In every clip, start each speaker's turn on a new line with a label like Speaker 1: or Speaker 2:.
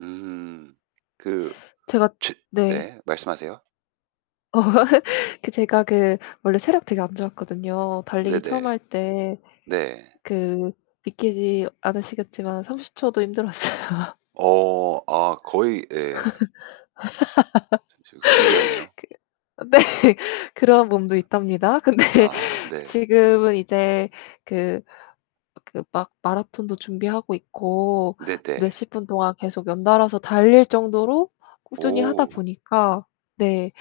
Speaker 1: 음. 그
Speaker 2: 제가
Speaker 1: 츠
Speaker 2: 네.
Speaker 1: 네. 말씀하세요.
Speaker 2: 그 제가 그 원래 체력 되게 안 좋았거든요. 달리기 처음
Speaker 1: 네네.
Speaker 2: 할 때
Speaker 1: 네.
Speaker 2: 그 믿기지 않으시겠지만 30 초도 힘들었어요.
Speaker 1: 어. 아 거의 예. 참 저 그 신기하네요.
Speaker 2: 그 네. 그런 몸도 있답니다. 근데
Speaker 1: 아 네.
Speaker 2: 지금은 이제 그 그 막 마라톤도 준비하고 있고
Speaker 1: 네네.
Speaker 2: 몇십 분 동안 계속 연달아서 달릴 정도로 꾸준히 하다
Speaker 1: 오.
Speaker 2: 보니까 네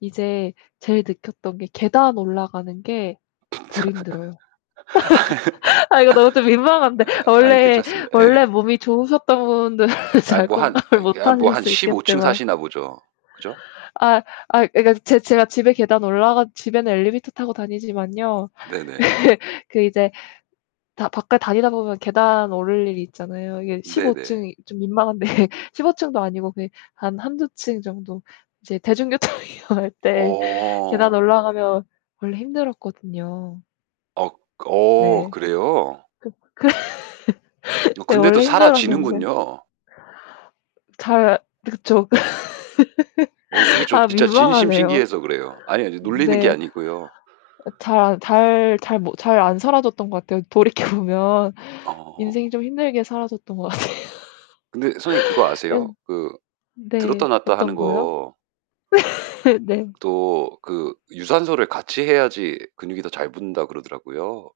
Speaker 2: 이제 제일 느꼈던 게 계단 올라가는 게 덜 힘들어요.
Speaker 1: 아.
Speaker 2: 아 이거 너무 좀 민망한데
Speaker 1: 아이
Speaker 2: 원래
Speaker 1: 괜찮습니다. 예
Speaker 2: 원래
Speaker 1: 예.
Speaker 2: 몸이 좋으셨던 분들은
Speaker 1: 아이
Speaker 2: 잘
Speaker 1: 뭐 한
Speaker 2: 공감을
Speaker 1: 아이 그
Speaker 2: 못
Speaker 1: 한 뭐
Speaker 2: 하실
Speaker 1: 한
Speaker 2: 수
Speaker 1: 15 층
Speaker 2: 있겠지만
Speaker 1: 사시나 보죠. 그죠?
Speaker 2: 아이 아이 그러니까 제 제가 집에 계단 올라가 집에는 엘리베이터 타고 다니지만요
Speaker 1: 네네.
Speaker 2: 그 이제 다 밖에 다니다 보면 계단 오를 일이 있잖아요. 이게 15
Speaker 1: 네네.
Speaker 2: 층이 좀 민망한데 15 층도 아니고 그냥 한 1-2 층 정도. 이제 대중교통 이용할 때 계단
Speaker 1: 어.
Speaker 2: 올라가면 원래 힘들었거든요.
Speaker 1: 억 어
Speaker 2: 네.
Speaker 1: 그래요?
Speaker 2: 그 그
Speaker 1: 어
Speaker 2: 네.
Speaker 1: 근데도
Speaker 2: 원래 힘들었는데
Speaker 1: 살아지는군요.
Speaker 2: 잘 네 그쵸.
Speaker 1: 어 그게 저
Speaker 2: 아
Speaker 1: 진짜 진심
Speaker 2: 민망하네요.
Speaker 1: 신기해서 그래요. 아니 아니, 놀리는 게
Speaker 2: 네.
Speaker 1: 아니고요.
Speaker 2: 아 잘 안 잘 잘 못 잘 안 살아졌던 것 같아요. 돌이켜 보면
Speaker 1: 어.
Speaker 2: 인생이 좀 힘들게 살아졌던 것 같아요.
Speaker 1: 근데 선생님 그거 아세요?
Speaker 2: 네.
Speaker 1: 그 들었다
Speaker 2: 네.
Speaker 1: 놨다 하는
Speaker 2: 어떤 거요?
Speaker 1: 거
Speaker 2: 네.
Speaker 1: 도 그 유산소를 같이 해야지 근육이 더 잘 붙는다 그러더라고요.